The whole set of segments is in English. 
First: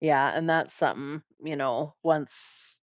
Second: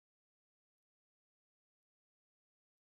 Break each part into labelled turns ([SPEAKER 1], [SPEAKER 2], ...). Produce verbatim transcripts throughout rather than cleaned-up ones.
[SPEAKER 1] Yeah, and that's something, you know, once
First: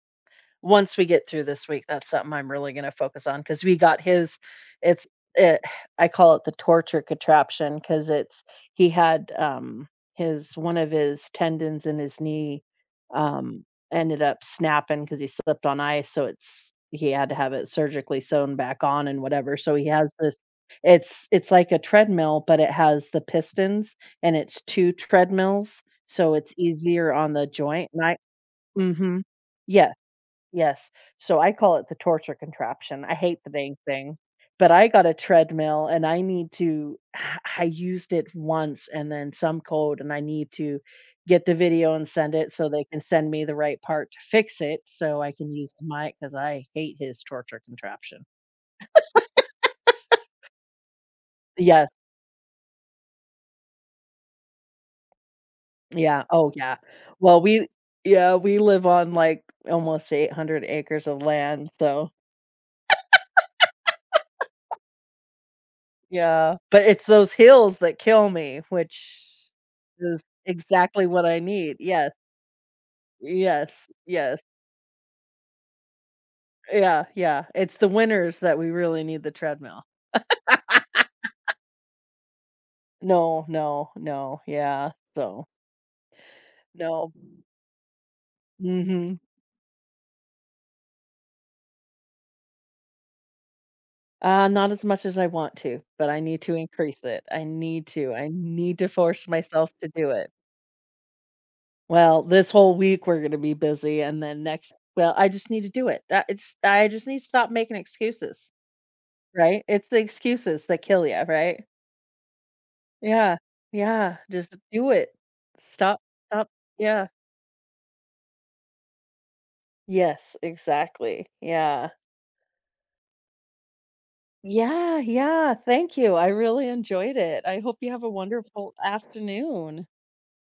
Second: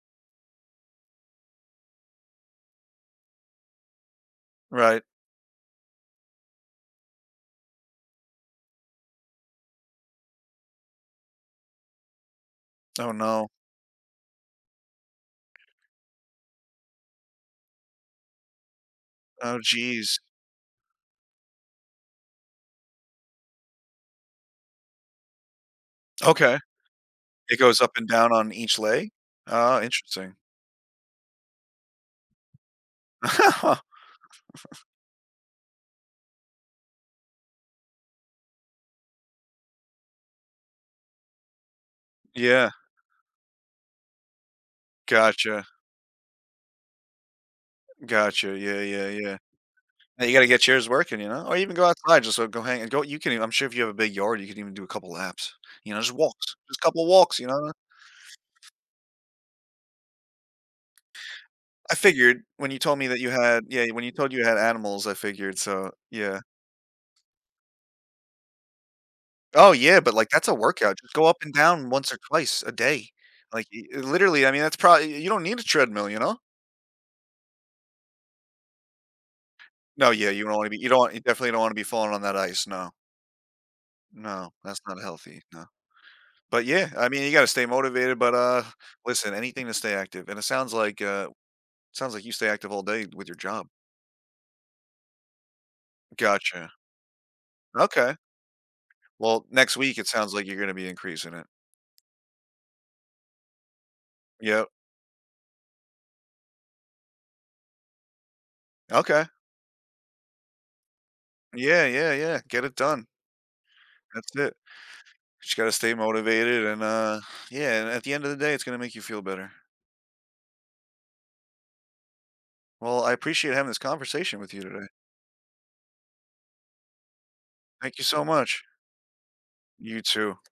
[SPEAKER 1] once we get through this week, that's something I'm really gonna focus on, 'cause we got his
[SPEAKER 2] Right.
[SPEAKER 1] it's it I call it the torture contraption, 'cause it's he had, um, his one of his tendons in his knee,
[SPEAKER 2] Oh, no.
[SPEAKER 1] um, ended up snapping, 'cause he slipped on ice, so it's he had to have it surgically sewn back on and whatever,
[SPEAKER 2] Oh,
[SPEAKER 1] so he has
[SPEAKER 2] jeez.
[SPEAKER 1] this it's it's like a treadmill, but it has the pistons, and it's two treadmills, so it's
[SPEAKER 2] Okay.
[SPEAKER 1] easier on the
[SPEAKER 2] It goes
[SPEAKER 1] joint,
[SPEAKER 2] up
[SPEAKER 1] and
[SPEAKER 2] and
[SPEAKER 1] I
[SPEAKER 2] down on each leg?
[SPEAKER 1] Mhm.
[SPEAKER 2] Ah,
[SPEAKER 1] Yeah.
[SPEAKER 2] interesting.
[SPEAKER 1] Yes, so I call it the torture contraption. I hate the dang thing, but I got a treadmill, and I need to I used it once and then some code, and I need to get the video and send it, so
[SPEAKER 2] Yeah.
[SPEAKER 1] they can send me the right part to fix it, so I can
[SPEAKER 2] Gotcha.
[SPEAKER 1] use my 'cause I hate his torture contraption.
[SPEAKER 2] Gotcha, yeah, yeah, yeah. And you gotta get yours working, you know? Or even go
[SPEAKER 1] Yeah.
[SPEAKER 2] outside, just, uh, go hang and go you can, even I'm sure if you have a big yard, you can even do a couple of laps. You know, just
[SPEAKER 1] Yeah oh,
[SPEAKER 2] walks.
[SPEAKER 1] yeah.
[SPEAKER 2] Just a couple of walks,
[SPEAKER 1] Well,
[SPEAKER 2] you
[SPEAKER 1] we
[SPEAKER 2] know?
[SPEAKER 1] yeah, we live on, like, almost eight hundred acres of land,
[SPEAKER 2] I
[SPEAKER 1] so
[SPEAKER 2] figured, when you told me that you had yeah, when you told you had animals, I figured, so, yeah.
[SPEAKER 1] Yeah, but it's those hills that kill me, which
[SPEAKER 2] Oh, yeah, but,
[SPEAKER 1] is
[SPEAKER 2] like, that's a workout.
[SPEAKER 1] exactly
[SPEAKER 2] Just go
[SPEAKER 1] what
[SPEAKER 2] up
[SPEAKER 1] I
[SPEAKER 2] and
[SPEAKER 1] need,
[SPEAKER 2] down
[SPEAKER 1] yeah.
[SPEAKER 2] once or twice a day. Like,
[SPEAKER 1] Yes.
[SPEAKER 2] i i
[SPEAKER 1] Yes.
[SPEAKER 2] literally, I mean, that's probably y you don't need a treadmill, you know?
[SPEAKER 1] Yeah, yeah, it's the winters that we really need the treadmill.
[SPEAKER 2] No, yeah, you don't wanna be you don't you definitely don't wanna be falling on that ice, no.
[SPEAKER 1] No, no, no,
[SPEAKER 2] No, that's
[SPEAKER 1] yeah,
[SPEAKER 2] not healthy,
[SPEAKER 1] so
[SPEAKER 2] no. But yeah, I
[SPEAKER 1] No.
[SPEAKER 2] mean, you gotta stay motivated, but, uh,
[SPEAKER 1] Mhm.
[SPEAKER 2] listen, anything to stay active, and it sounds like, uh it sounds like you stay active all day with your job.
[SPEAKER 1] Uh, not as much as I want to, but I need to
[SPEAKER 2] Gotcha.
[SPEAKER 1] increase it. I need to,
[SPEAKER 2] Okay.
[SPEAKER 1] I need to force
[SPEAKER 2] Well,
[SPEAKER 1] myself
[SPEAKER 2] next
[SPEAKER 1] to
[SPEAKER 2] week it
[SPEAKER 1] do it.
[SPEAKER 2] sounds like you're gonna be increasing it.
[SPEAKER 1] Well, this whole week we're gonna be busy, and then
[SPEAKER 2] Yeah.
[SPEAKER 1] next well, I just need to do it. That it's I just need to stop making excuses,
[SPEAKER 2] Okay.
[SPEAKER 1] right? It's the excuses that kill you, right?
[SPEAKER 2] Yeah, yeah, yeah, get it done.
[SPEAKER 1] Yeah. Yeah,
[SPEAKER 2] That's it.
[SPEAKER 1] just do it.
[SPEAKER 2] But you gotta stay
[SPEAKER 1] Stop stop
[SPEAKER 2] motivated, and,
[SPEAKER 1] yeah.
[SPEAKER 2] uh, yeah, and at the end of the day, it's gonna make you feel better.
[SPEAKER 1] Yes, exactly. Yeah.
[SPEAKER 2] Well, I appreciate having this conversation with you today.
[SPEAKER 1] Yeah, yeah, thank you, I really enjoyed it. I hope you
[SPEAKER 2] Thank you
[SPEAKER 1] have a
[SPEAKER 2] so much.
[SPEAKER 1] wonderful afternoon.
[SPEAKER 2] You too.